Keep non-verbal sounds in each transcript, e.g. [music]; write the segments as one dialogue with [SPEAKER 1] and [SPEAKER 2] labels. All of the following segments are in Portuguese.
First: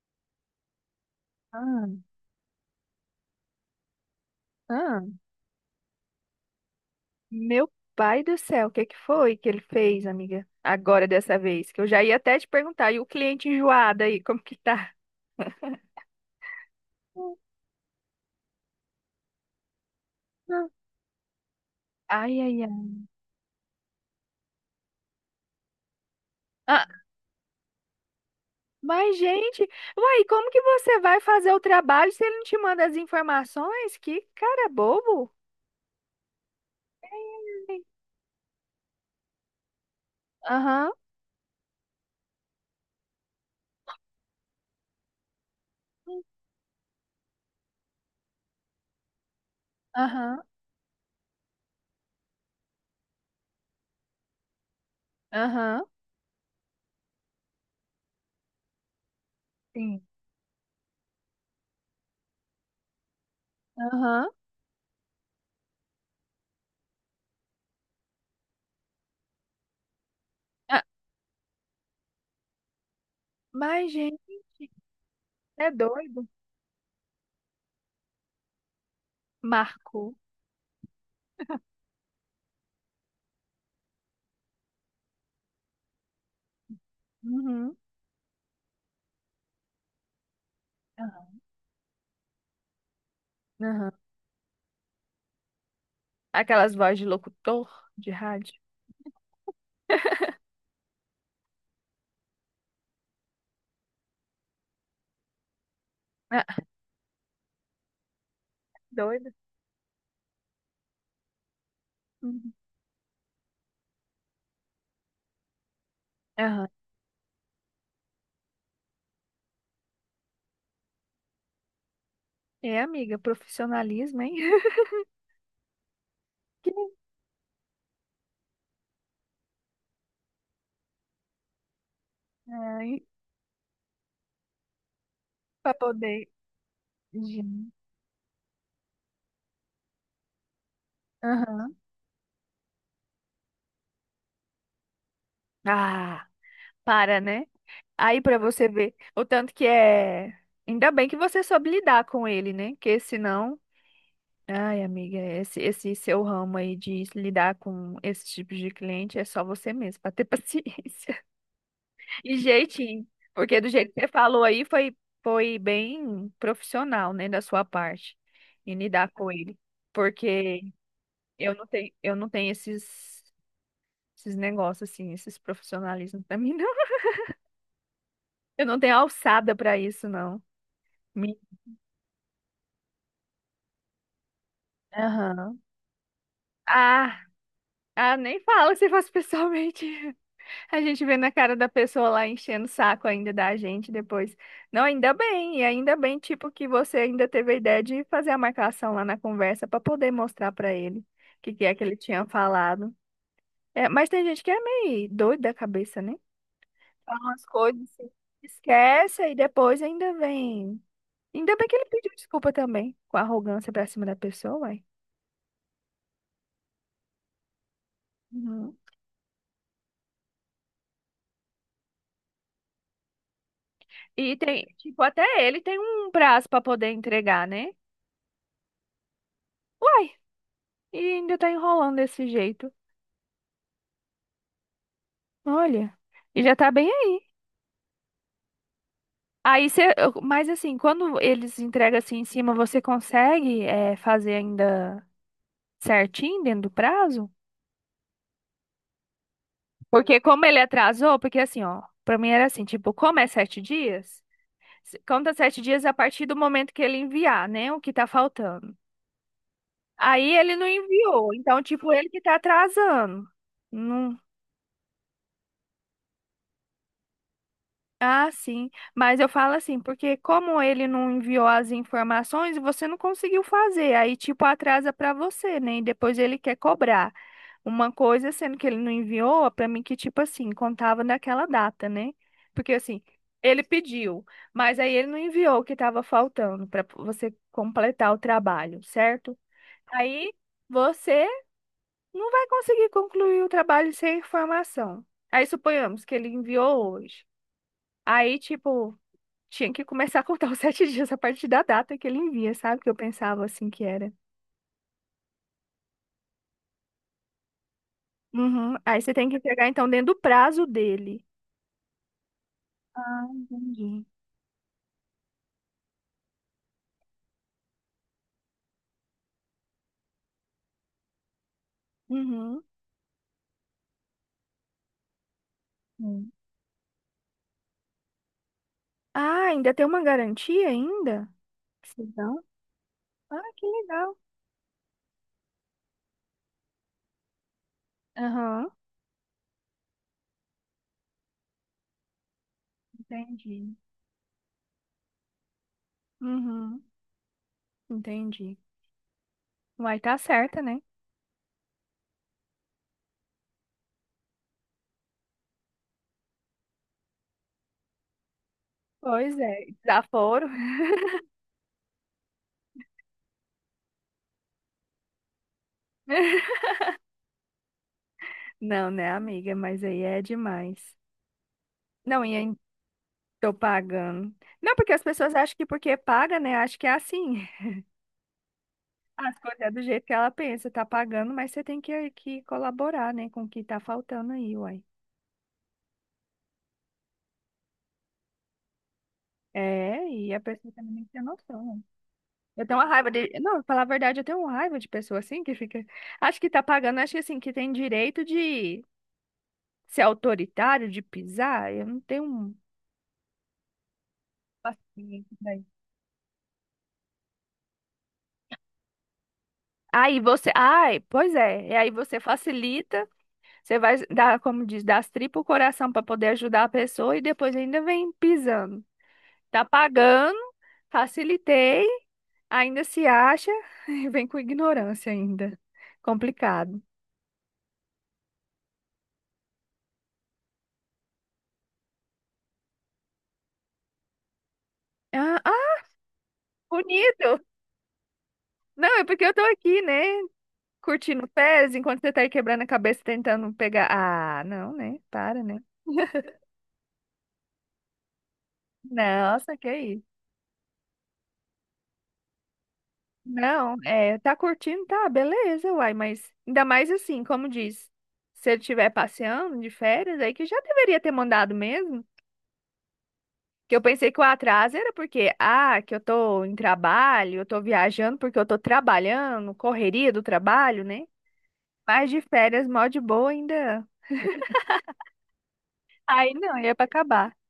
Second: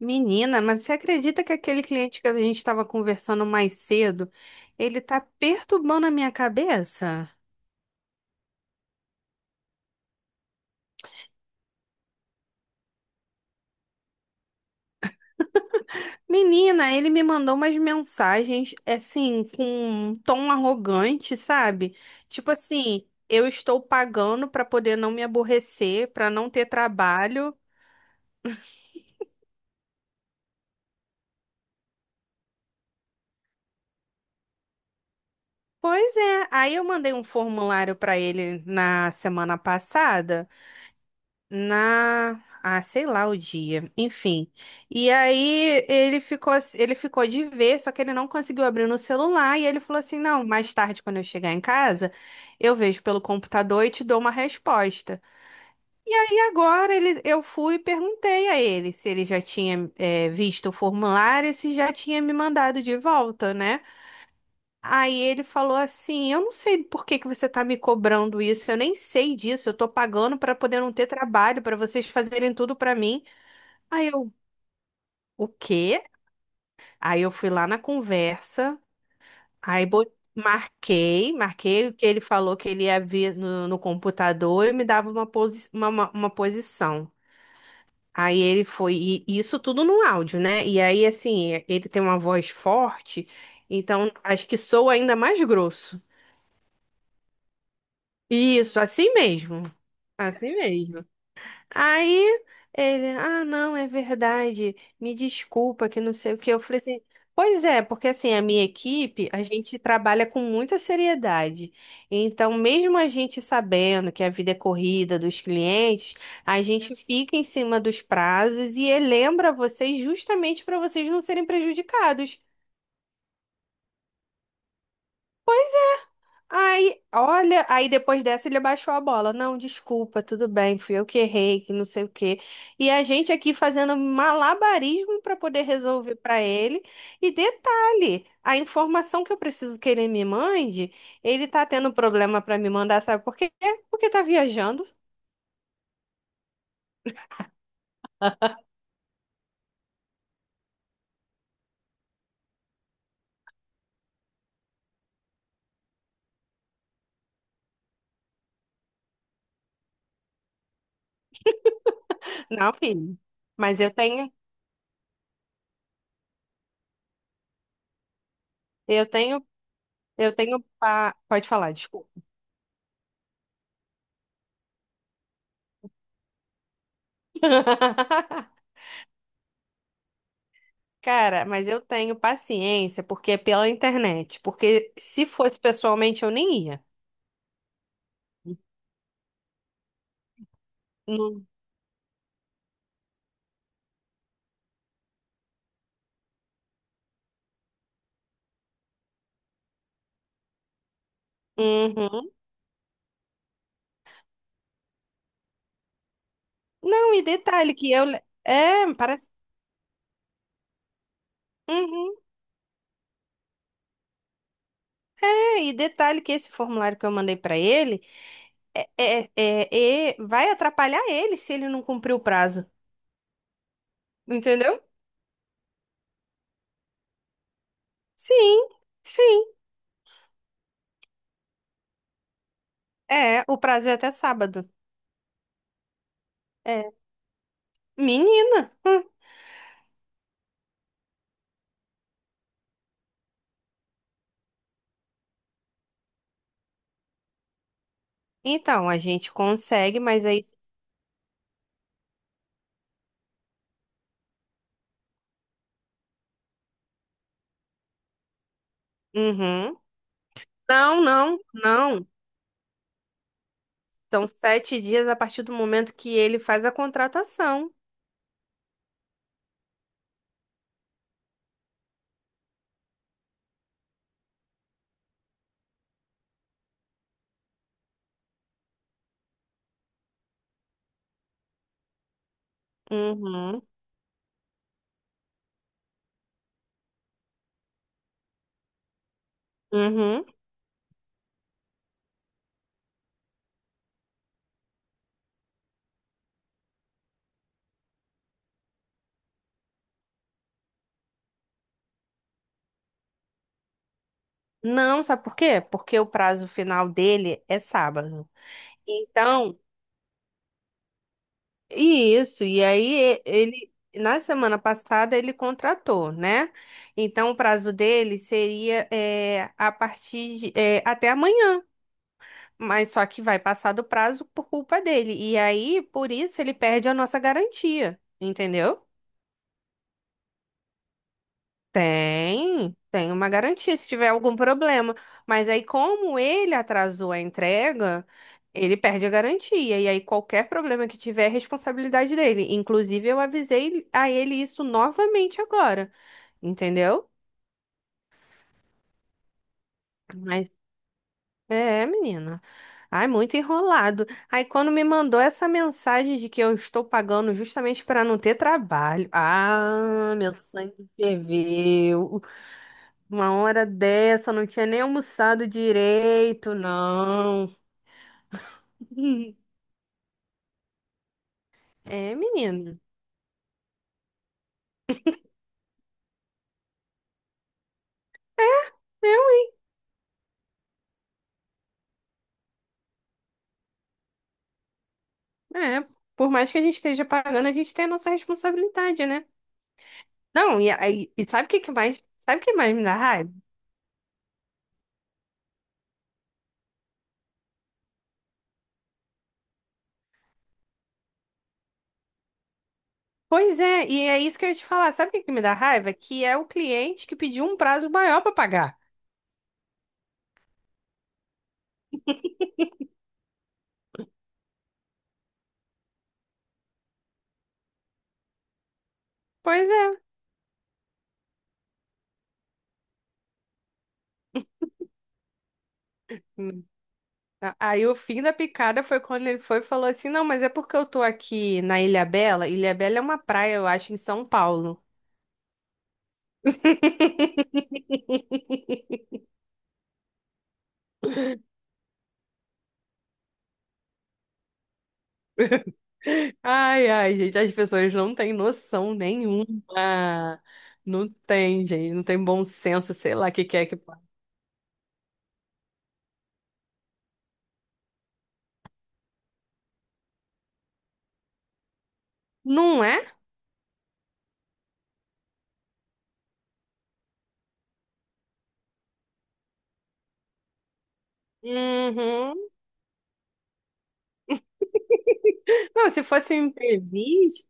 [SPEAKER 1] Menina, mas você acredita que aquele
[SPEAKER 2] Ah,
[SPEAKER 1] cliente que a gente estava conversando mais cedo, ele
[SPEAKER 2] ah,
[SPEAKER 1] tá perturbando a minha cabeça?
[SPEAKER 2] meu pai do céu, o que que foi que ele fez, amiga? Agora dessa vez, que eu já ia até te perguntar, e o cliente enjoado aí, como que tá?
[SPEAKER 1] Menina, ele me mandou umas mensagens assim com um tom
[SPEAKER 2] Hum.
[SPEAKER 1] arrogante, sabe?
[SPEAKER 2] Ai,
[SPEAKER 1] Tipo
[SPEAKER 2] ai, ai.
[SPEAKER 1] assim, eu estou pagando para poder não me aborrecer, para não ter
[SPEAKER 2] Ah,
[SPEAKER 1] trabalho.
[SPEAKER 2] mas, gente, uai, como que você vai fazer o trabalho se ele não te manda as informações? Que cara bobo.
[SPEAKER 1] Pois é, aí eu mandei um
[SPEAKER 2] Ai.
[SPEAKER 1] formulário para ele na semana passada.
[SPEAKER 2] Aham,
[SPEAKER 1] Na, sei lá o dia, enfim. E aí ele ficou, ele ficou de ver, só que ele não conseguiu abrir no celular e ele falou assim:
[SPEAKER 2] aham,
[SPEAKER 1] "Não, mais tarde quando eu chegar em casa, eu vejo pelo computador e te dou uma resposta".
[SPEAKER 2] aham.
[SPEAKER 1] E agora ele, eu fui e perguntei a ele se ele já tinha
[SPEAKER 2] Sim.
[SPEAKER 1] visto o formulário, e se já tinha me mandado de volta, né?
[SPEAKER 2] Aham.
[SPEAKER 1] Aí ele falou assim: eu não sei por que que você tá me cobrando isso, eu nem sei disso, eu tô pagando pra poder
[SPEAKER 2] Ah,
[SPEAKER 1] não ter trabalho, pra vocês fazerem tudo pra mim.
[SPEAKER 2] mas,
[SPEAKER 1] Aí
[SPEAKER 2] gente,
[SPEAKER 1] eu, o
[SPEAKER 2] é
[SPEAKER 1] quê?
[SPEAKER 2] doido.
[SPEAKER 1] Aí eu fui lá na conversa, aí bo-
[SPEAKER 2] Marcou.
[SPEAKER 1] marquei, marquei o que ele falou que ele ia vir no computador e me dava uma, posi uma, uma posição.
[SPEAKER 2] Uhum.
[SPEAKER 1] Aí ele foi, e isso tudo no áudio, né? E aí,
[SPEAKER 2] Aham.
[SPEAKER 1] assim, ele tem uma voz forte,
[SPEAKER 2] Aham.
[SPEAKER 1] então acho que soa ainda mais grosso.
[SPEAKER 2] Aquelas vozes de locutor de rádio.
[SPEAKER 1] Isso, assim mesmo.
[SPEAKER 2] [laughs]
[SPEAKER 1] Assim mesmo. Aí ele, não, é verdade. Me desculpa que não sei o que. Eu
[SPEAKER 2] Ah,
[SPEAKER 1] falei assim, pois é, porque assim, a minha equipe,
[SPEAKER 2] doida.
[SPEAKER 1] a gente trabalha com muita seriedade.
[SPEAKER 2] Uhum.
[SPEAKER 1] Então, mesmo a gente sabendo que a vida é corrida dos clientes, a
[SPEAKER 2] Aham.
[SPEAKER 1] gente fica em cima dos prazos e lembra vocês justamente para vocês não serem prejudicados.
[SPEAKER 2] É, amiga, profissionalismo, hein? [laughs] Que-
[SPEAKER 1] Aí, olha, aí depois dessa ele baixou a bola. Não, desculpa, tudo bem, fui eu que errei, que não sei o quê. E
[SPEAKER 2] Ai,
[SPEAKER 1] a gente aqui fazendo malabarismo para poder
[SPEAKER 2] pra
[SPEAKER 1] resolver
[SPEAKER 2] poder.
[SPEAKER 1] para ele. E
[SPEAKER 2] Gente.
[SPEAKER 1] detalhe, a informação que eu preciso que ele me mande, ele tá
[SPEAKER 2] Aham.
[SPEAKER 1] tendo problema para me mandar, sabe por quê? Porque tá viajando.
[SPEAKER 2] Ah, para, né? Aí pra você ver o tanto que é. Ainda bem que você soube lidar com ele, né? Porque senão. Ai, amiga, esse seu ramo aí de lidar com esse tipo de cliente é só você mesmo, pra ter [laughs] paciência. Que
[SPEAKER 1] Não,
[SPEAKER 2] jeitinho.
[SPEAKER 1] filho.
[SPEAKER 2] Porque do
[SPEAKER 1] Mas
[SPEAKER 2] jeito
[SPEAKER 1] eu
[SPEAKER 2] que você
[SPEAKER 1] tenho,
[SPEAKER 2] falou aí foi, foi bem profissional, né, da sua parte, em
[SPEAKER 1] eu
[SPEAKER 2] lidar com
[SPEAKER 1] tenho,
[SPEAKER 2] ele.
[SPEAKER 1] eu tenho
[SPEAKER 2] Porque
[SPEAKER 1] pa... Pode
[SPEAKER 2] eu não
[SPEAKER 1] falar,
[SPEAKER 2] tenho,
[SPEAKER 1] desculpa.
[SPEAKER 2] eu não tenho esses, esses negócios, assim, esses profissionalismos pra [laughs] mim, não.
[SPEAKER 1] [laughs]
[SPEAKER 2] Eu não tenho alçada pra isso, não. Me-
[SPEAKER 1] Cara, mas eu tenho paciência porque é pela internet. Porque se fosse
[SPEAKER 2] Aham.
[SPEAKER 1] pessoalmente, eu nem ia.
[SPEAKER 2] Ah, ah, nem fala se faz pessoalmente. A gente vê na
[SPEAKER 1] Não.
[SPEAKER 2] cara da pessoa lá enchendo o saco ainda da gente depois. Não, ainda bem, e ainda bem, tipo, que você ainda teve a ideia de fazer a marcação lá na conversa para poder mostrar para ele o que que é que ele tinha
[SPEAKER 1] Uhum.
[SPEAKER 2] falado. É, mas tem gente que é meio doida da cabeça, né?
[SPEAKER 1] Não,
[SPEAKER 2] Fala
[SPEAKER 1] e
[SPEAKER 2] umas
[SPEAKER 1] detalhe
[SPEAKER 2] coisas
[SPEAKER 1] que eu.
[SPEAKER 2] assim,
[SPEAKER 1] É,
[SPEAKER 2] esquece
[SPEAKER 1] parece.
[SPEAKER 2] e depois ainda vem. Ainda bem que ele pediu
[SPEAKER 1] Uhum.
[SPEAKER 2] desculpa também, com arrogância pra cima da pessoa, uai.
[SPEAKER 1] É, e detalhe que esse formulário que eu mandei pra ele
[SPEAKER 2] Uhum.
[SPEAKER 1] vai atrapalhar ele se ele não cumprir o prazo.
[SPEAKER 2] E tem,
[SPEAKER 1] Entendeu?
[SPEAKER 2] tipo, até ele tem um prazo para poder entregar, né?
[SPEAKER 1] Sim, sim.
[SPEAKER 2] Uai, e ainda tá enrolando desse jeito.
[SPEAKER 1] É, o prazo é até sábado.
[SPEAKER 2] Olha, e já tá bem
[SPEAKER 1] É.
[SPEAKER 2] aí.
[SPEAKER 1] Menina. Hum.
[SPEAKER 2] Aí você, mas assim, quando eles entregam assim em cima, você consegue fazer ainda certinho dentro do prazo?
[SPEAKER 1] Então, a gente consegue,
[SPEAKER 2] Porque
[SPEAKER 1] mas
[SPEAKER 2] como
[SPEAKER 1] aí.
[SPEAKER 2] ele atrasou, porque assim, ó, pra mim era assim, tipo, como é sete dias, conta sete dias a partir do momento que ele enviar, né, o que tá faltando.
[SPEAKER 1] Uhum.
[SPEAKER 2] Aí ele não
[SPEAKER 1] Não,
[SPEAKER 2] enviou,
[SPEAKER 1] não,
[SPEAKER 2] então tipo,
[SPEAKER 1] não.
[SPEAKER 2] ele que tá atrasando.
[SPEAKER 1] São sete dias a partir do momento que ele faz a contratação.
[SPEAKER 2] Ah, sim. Mas eu falo assim, porque como ele não enviou as informações, você não conseguiu fazer. Aí, tipo, atrasa pra você, né? E depois ele quer cobrar uma coisa, sendo que ele não enviou, pra mim que, tipo assim, contava naquela data, né? Porque assim, ele
[SPEAKER 1] Uhum,
[SPEAKER 2] pediu, mas aí ele não enviou o que tava faltando pra você completar o trabalho, certo?
[SPEAKER 1] uhum.
[SPEAKER 2] Aí você não vai conseguir concluir o trabalho sem informação. Aí suponhamos que ele enviou hoje. Aí, tipo, tinha que começar a contar os [laughs] sete dias a partir da data que ele envia, sabe? Que eu pensava assim que era.
[SPEAKER 1] Não, sabe por quê? Porque o prazo final dele é sábado.
[SPEAKER 2] Uhum. Aí você tem que
[SPEAKER 1] Então,
[SPEAKER 2] entregar, então, dentro do prazo dele.
[SPEAKER 1] e isso,
[SPEAKER 2] Ah,
[SPEAKER 1] ele,
[SPEAKER 2] entendi.
[SPEAKER 1] na semana passada, ele contratou, né? Então, o prazo dele seria é, a partir de, é, até amanhã,
[SPEAKER 2] Uhum.
[SPEAKER 1] mas só que vai passar do prazo por culpa dele. E aí, por
[SPEAKER 2] Hum.
[SPEAKER 1] isso, ele perde a nossa garantia, entendeu?
[SPEAKER 2] Ah, ainda tem uma garantia ainda? Que legal.
[SPEAKER 1] Tem, tem uma
[SPEAKER 2] Ah, que
[SPEAKER 1] garantia se tiver
[SPEAKER 2] legal.
[SPEAKER 1] algum problema. Mas aí, como ele atrasou a entrega,
[SPEAKER 2] Aham.
[SPEAKER 1] ele perde a garantia. E aí, qualquer problema que tiver é responsabilidade dele. Inclusive, eu
[SPEAKER 2] Entendi.
[SPEAKER 1] avisei a ele isso novamente agora.
[SPEAKER 2] Uhum.
[SPEAKER 1] Entendeu?
[SPEAKER 2] Entendi. Vai tá
[SPEAKER 1] Mas
[SPEAKER 2] certa, né?
[SPEAKER 1] é, menina. Ai, muito enrolado. Aí, quando me mandou essa mensagem de que eu estou pagando justamente para não ter trabalho.
[SPEAKER 2] Pois é.
[SPEAKER 1] Ah, meu
[SPEAKER 2] Desaforo.
[SPEAKER 1] sangue ferveu. Uma hora dessa, não tinha nem almoçado
[SPEAKER 2] [laughs]
[SPEAKER 1] direito, não.
[SPEAKER 2] Não, né, amiga?
[SPEAKER 1] [laughs]
[SPEAKER 2] Mas aí é demais.
[SPEAKER 1] É,
[SPEAKER 2] Não, e aí
[SPEAKER 1] menino.
[SPEAKER 2] tô pagando. Não, porque as pessoas acham que porque paga, né? Acho que é assim. As coisas é do jeito que ela pensa, tá pagando, mas você tem que colaborar, né, com o que tá faltando aí, uai.
[SPEAKER 1] É, por mais que a gente esteja pagando, a gente tem a nossa responsabilidade, né?
[SPEAKER 2] É, e a
[SPEAKER 1] Não, e,
[SPEAKER 2] pessoa também tem que ter
[SPEAKER 1] e sabe o que
[SPEAKER 2] noção.
[SPEAKER 1] que
[SPEAKER 2] Né?
[SPEAKER 1] mais, sabe o que
[SPEAKER 2] Eu
[SPEAKER 1] mais
[SPEAKER 2] tenho
[SPEAKER 1] me
[SPEAKER 2] uma
[SPEAKER 1] dá
[SPEAKER 2] raiva de.
[SPEAKER 1] raiva?
[SPEAKER 2] Não, pra falar a verdade, eu tenho uma raiva de pessoa assim que fica. Acho que tá pagando, acho que assim, que tem direito de ser autoritário, de pisar. Eu não tenho
[SPEAKER 1] Pois é, e é isso que eu ia te falar. Sabe o que que
[SPEAKER 2] paciência
[SPEAKER 1] me dá
[SPEAKER 2] pra isso.
[SPEAKER 1] raiva? Que é o cliente que pediu um prazo maior para pagar.
[SPEAKER 2] Aí você. Ai, pois é. E aí você facilita, você vai dar, como diz, dar as tripas o coração pra poder ajudar a pessoa e depois ainda vem pisando. Tá
[SPEAKER 1] Pois é.
[SPEAKER 2] pagando, facilitei, ainda se acha, [laughs] vem com ignorância ainda.
[SPEAKER 1] Hum.
[SPEAKER 2] Complicado.
[SPEAKER 1] Aí o fim da picada foi quando ele foi e falou assim: "Não, mas é porque eu tô aqui na Ilha Bela. Ilha Bela é uma praia, eu acho, em São Paulo."
[SPEAKER 2] Ah, ah, bonito!
[SPEAKER 1] [laughs]
[SPEAKER 2] Não, é porque eu tô aqui, né? Curtindo pés, enquanto você tá aí quebrando a cabeça tentando pegar. Ah, não, né? Para, né? [laughs]
[SPEAKER 1] Ai, ai, gente, as pessoas não têm noção nenhuma.
[SPEAKER 2] Nossa, que isso.
[SPEAKER 1] Não tem, gente, não tem bom senso, sei lá, o que que é
[SPEAKER 2] Não,
[SPEAKER 1] que pode.
[SPEAKER 2] é, tá curtindo, tá, beleza, uai, mas ainda mais assim, como diz, se ele estiver passeando de férias, aí que já deveria ter mandado mesmo.
[SPEAKER 1] Não é?
[SPEAKER 2] Que eu pensei que o atraso era porque, ah, que eu tô em trabalho, eu tô viajando porque eu tô trabalhando, correria do trabalho, né? Mas de
[SPEAKER 1] Uhum.
[SPEAKER 2] férias, mó de boa ainda.
[SPEAKER 1] Não, se
[SPEAKER 2] Aí
[SPEAKER 1] fosse um
[SPEAKER 2] não, ia pra acabar.
[SPEAKER 1] imprevisto,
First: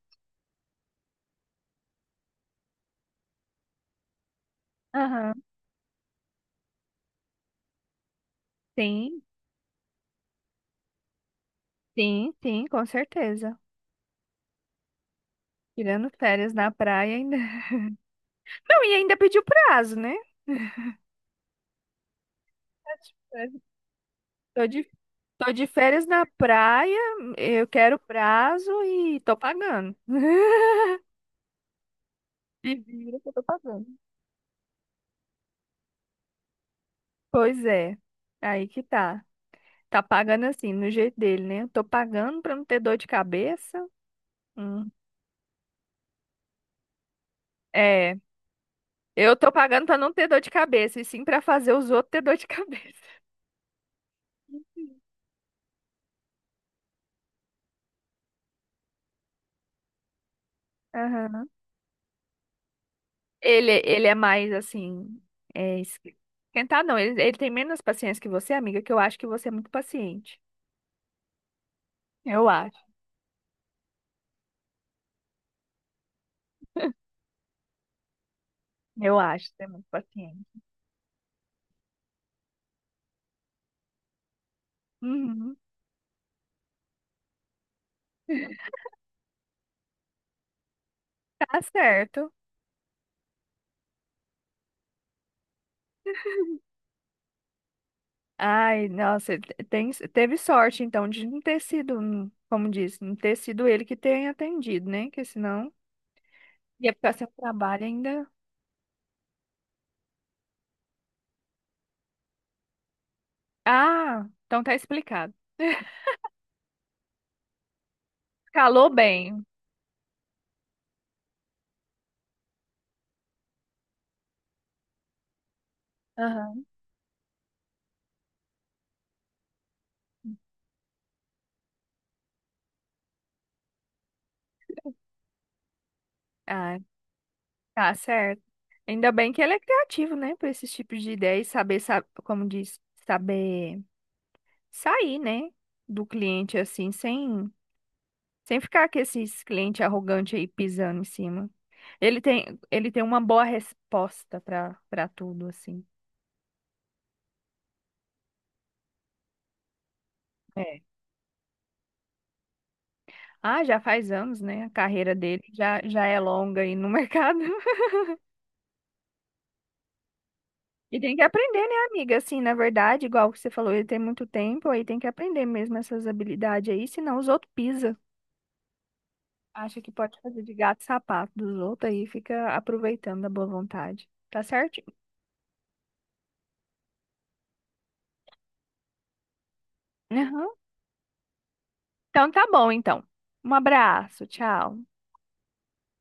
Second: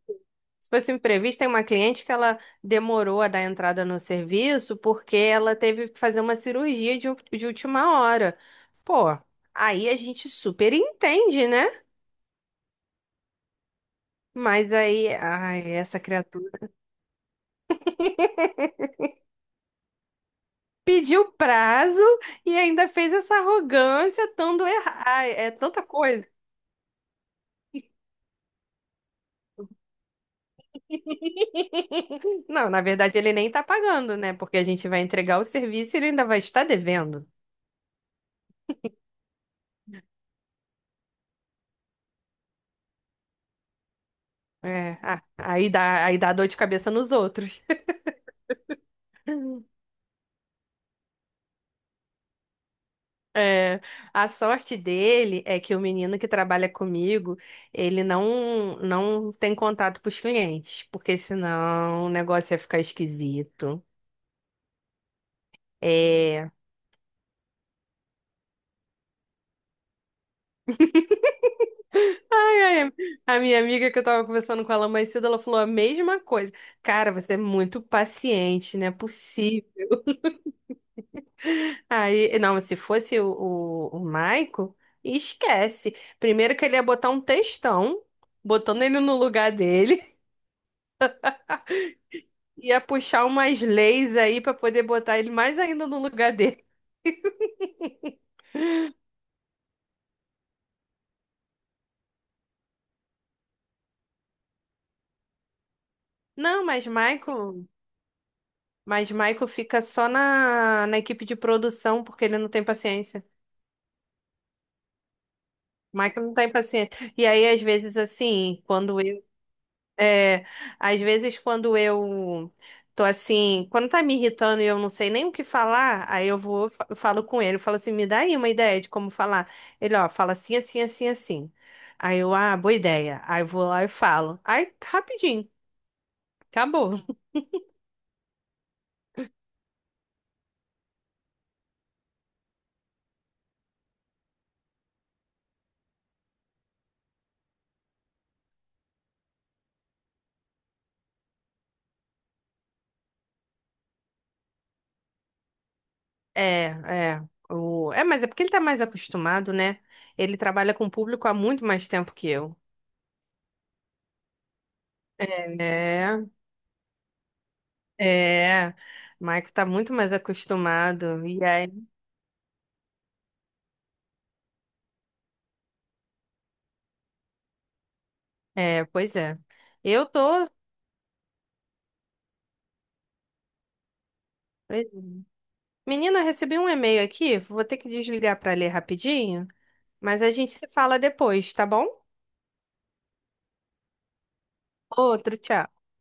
[SPEAKER 1] se fosse um imprevisto, tem uma cliente que ela demorou a dar entrada no serviço porque
[SPEAKER 2] Aham.
[SPEAKER 1] ela teve que fazer uma cirurgia de, de última hora. Pô,
[SPEAKER 2] Sim,
[SPEAKER 1] aí a gente super entende, né?
[SPEAKER 2] sim, sim, com certeza.
[SPEAKER 1] Mas aí, ai, essa
[SPEAKER 2] Tirando férias
[SPEAKER 1] criatura.
[SPEAKER 2] na praia ainda. [laughs] Não, e ainda pediu prazo, né?
[SPEAKER 1] Pediu prazo e ainda fez essa arrogância, tanto
[SPEAKER 2] Tô de,
[SPEAKER 1] errar, ai, é
[SPEAKER 2] tô de
[SPEAKER 1] tanta
[SPEAKER 2] férias na
[SPEAKER 1] coisa.
[SPEAKER 2] praia, eu quero prazo e tô pagando. [laughs]
[SPEAKER 1] Não,
[SPEAKER 2] E
[SPEAKER 1] na verdade
[SPEAKER 2] vira que eu
[SPEAKER 1] ele
[SPEAKER 2] tô
[SPEAKER 1] nem tá
[SPEAKER 2] pagando.
[SPEAKER 1] pagando, né? Porque a gente vai entregar o serviço e ele ainda vai estar devendo.
[SPEAKER 2] Pois é, aí que tá. Tá pagando assim, no jeito dele, né? Tô pagando pra não ter dor de cabeça. Hum.
[SPEAKER 1] É, ah, aí dá dor de cabeça nos outros.
[SPEAKER 2] É, eu tô
[SPEAKER 1] [laughs]
[SPEAKER 2] pagando pra não ter dor de cabeça, e sim pra fazer os outros ter dor de cabeça.
[SPEAKER 1] É, a sorte
[SPEAKER 2] [laughs]
[SPEAKER 1] dele é que o menino que trabalha comigo, ele não tem contato com os clientes, porque
[SPEAKER 2] Aham.
[SPEAKER 1] senão o negócio ia ficar
[SPEAKER 2] Ele,
[SPEAKER 1] esquisito.
[SPEAKER 2] ele é mais assim, é,
[SPEAKER 1] É,
[SPEAKER 2] esquentar não, ele tem menos paciência que você, amiga, que eu acho que você é muito paciente.
[SPEAKER 1] [laughs]
[SPEAKER 2] Eu acho,
[SPEAKER 1] ai, a minha amiga que eu tava conversando com ela mais cedo, ela falou a mesma coisa. Cara, você é muito paciente, não é
[SPEAKER 2] eu acho que você é muito
[SPEAKER 1] possível.
[SPEAKER 2] paciente.
[SPEAKER 1] Aí, não, se fosse o Maico,
[SPEAKER 2] Uhum,
[SPEAKER 1] esquece. Primeiro que ele ia botar um textão, botando ele no lugar dele,
[SPEAKER 2] tá certo.
[SPEAKER 1] [laughs] ia puxar umas leis aí pra poder botar ele mais ainda no lugar dele.
[SPEAKER 2] Ai, nossa, ele teve sorte então de não ter sido, como disse, não ter sido ele que tenha atendido, né? Que senão.
[SPEAKER 1] Não,
[SPEAKER 2] Ia ficar sem trabalho ainda.
[SPEAKER 1] Mas Maico fica só na, na equipe de produção porque ele não tem paciência.
[SPEAKER 2] Ah, então tá explicado. [laughs]
[SPEAKER 1] Maico não tem paciência. E aí, às vezes, assim,
[SPEAKER 2] Calou
[SPEAKER 1] quando
[SPEAKER 2] bem.
[SPEAKER 1] é, às vezes quando eu tô assim, quando tá me irritando e eu não sei nem o que falar, aí
[SPEAKER 2] Aham.
[SPEAKER 1] eu falo com ele, eu falo assim, me dá aí uma ideia de como falar. Ele, ó, fala assim, assim, assim, assim. Aí eu, ah, boa ideia. Aí eu vou lá e falo. Aí, rapidinho,
[SPEAKER 2] Ah,
[SPEAKER 1] acabou.
[SPEAKER 2] tá certo. Ainda bem que ele é criativo, né? Para esses tipos de ideias, saber, sa- como diz, saber sair, né? Do cliente assim, sem, sem ficar com esses clientes arrogantes aí pisando em cima. Ele tem uma boa resposta para para tudo, assim.
[SPEAKER 1] É, é. O... É, mas é porque ele tá mais acostumado, né? Ele trabalha
[SPEAKER 2] É.
[SPEAKER 1] com o público há muito mais tempo que eu.
[SPEAKER 2] Ah, já faz anos, né? A carreira dele já, já é
[SPEAKER 1] É,
[SPEAKER 2] longa aí no [laughs] mercado.
[SPEAKER 1] é. Maico tá muito mais
[SPEAKER 2] E tem que
[SPEAKER 1] acostumado. E
[SPEAKER 2] aprender, né,
[SPEAKER 1] aí.
[SPEAKER 2] amiga? Assim, na verdade, igual que você falou, ele tem muito tempo, aí tem que aprender mesmo essas habilidades aí, senão os outros pisam.
[SPEAKER 1] É, pois é.
[SPEAKER 2] Acha que
[SPEAKER 1] Eu
[SPEAKER 2] pode fazer
[SPEAKER 1] tô.
[SPEAKER 2] de gato e sapato dos outros aí, fica aproveitando a boa vontade. Tá
[SPEAKER 1] Pois é.
[SPEAKER 2] certinho?
[SPEAKER 1] Menina, eu recebi um e-mail aqui. Vou ter que desligar para ler rapidinho, mas a
[SPEAKER 2] Aham.
[SPEAKER 1] gente se fala depois, tá bom?
[SPEAKER 2] Então tá bom, então. Um abraço, tchau.
[SPEAKER 1] Outro, tchau.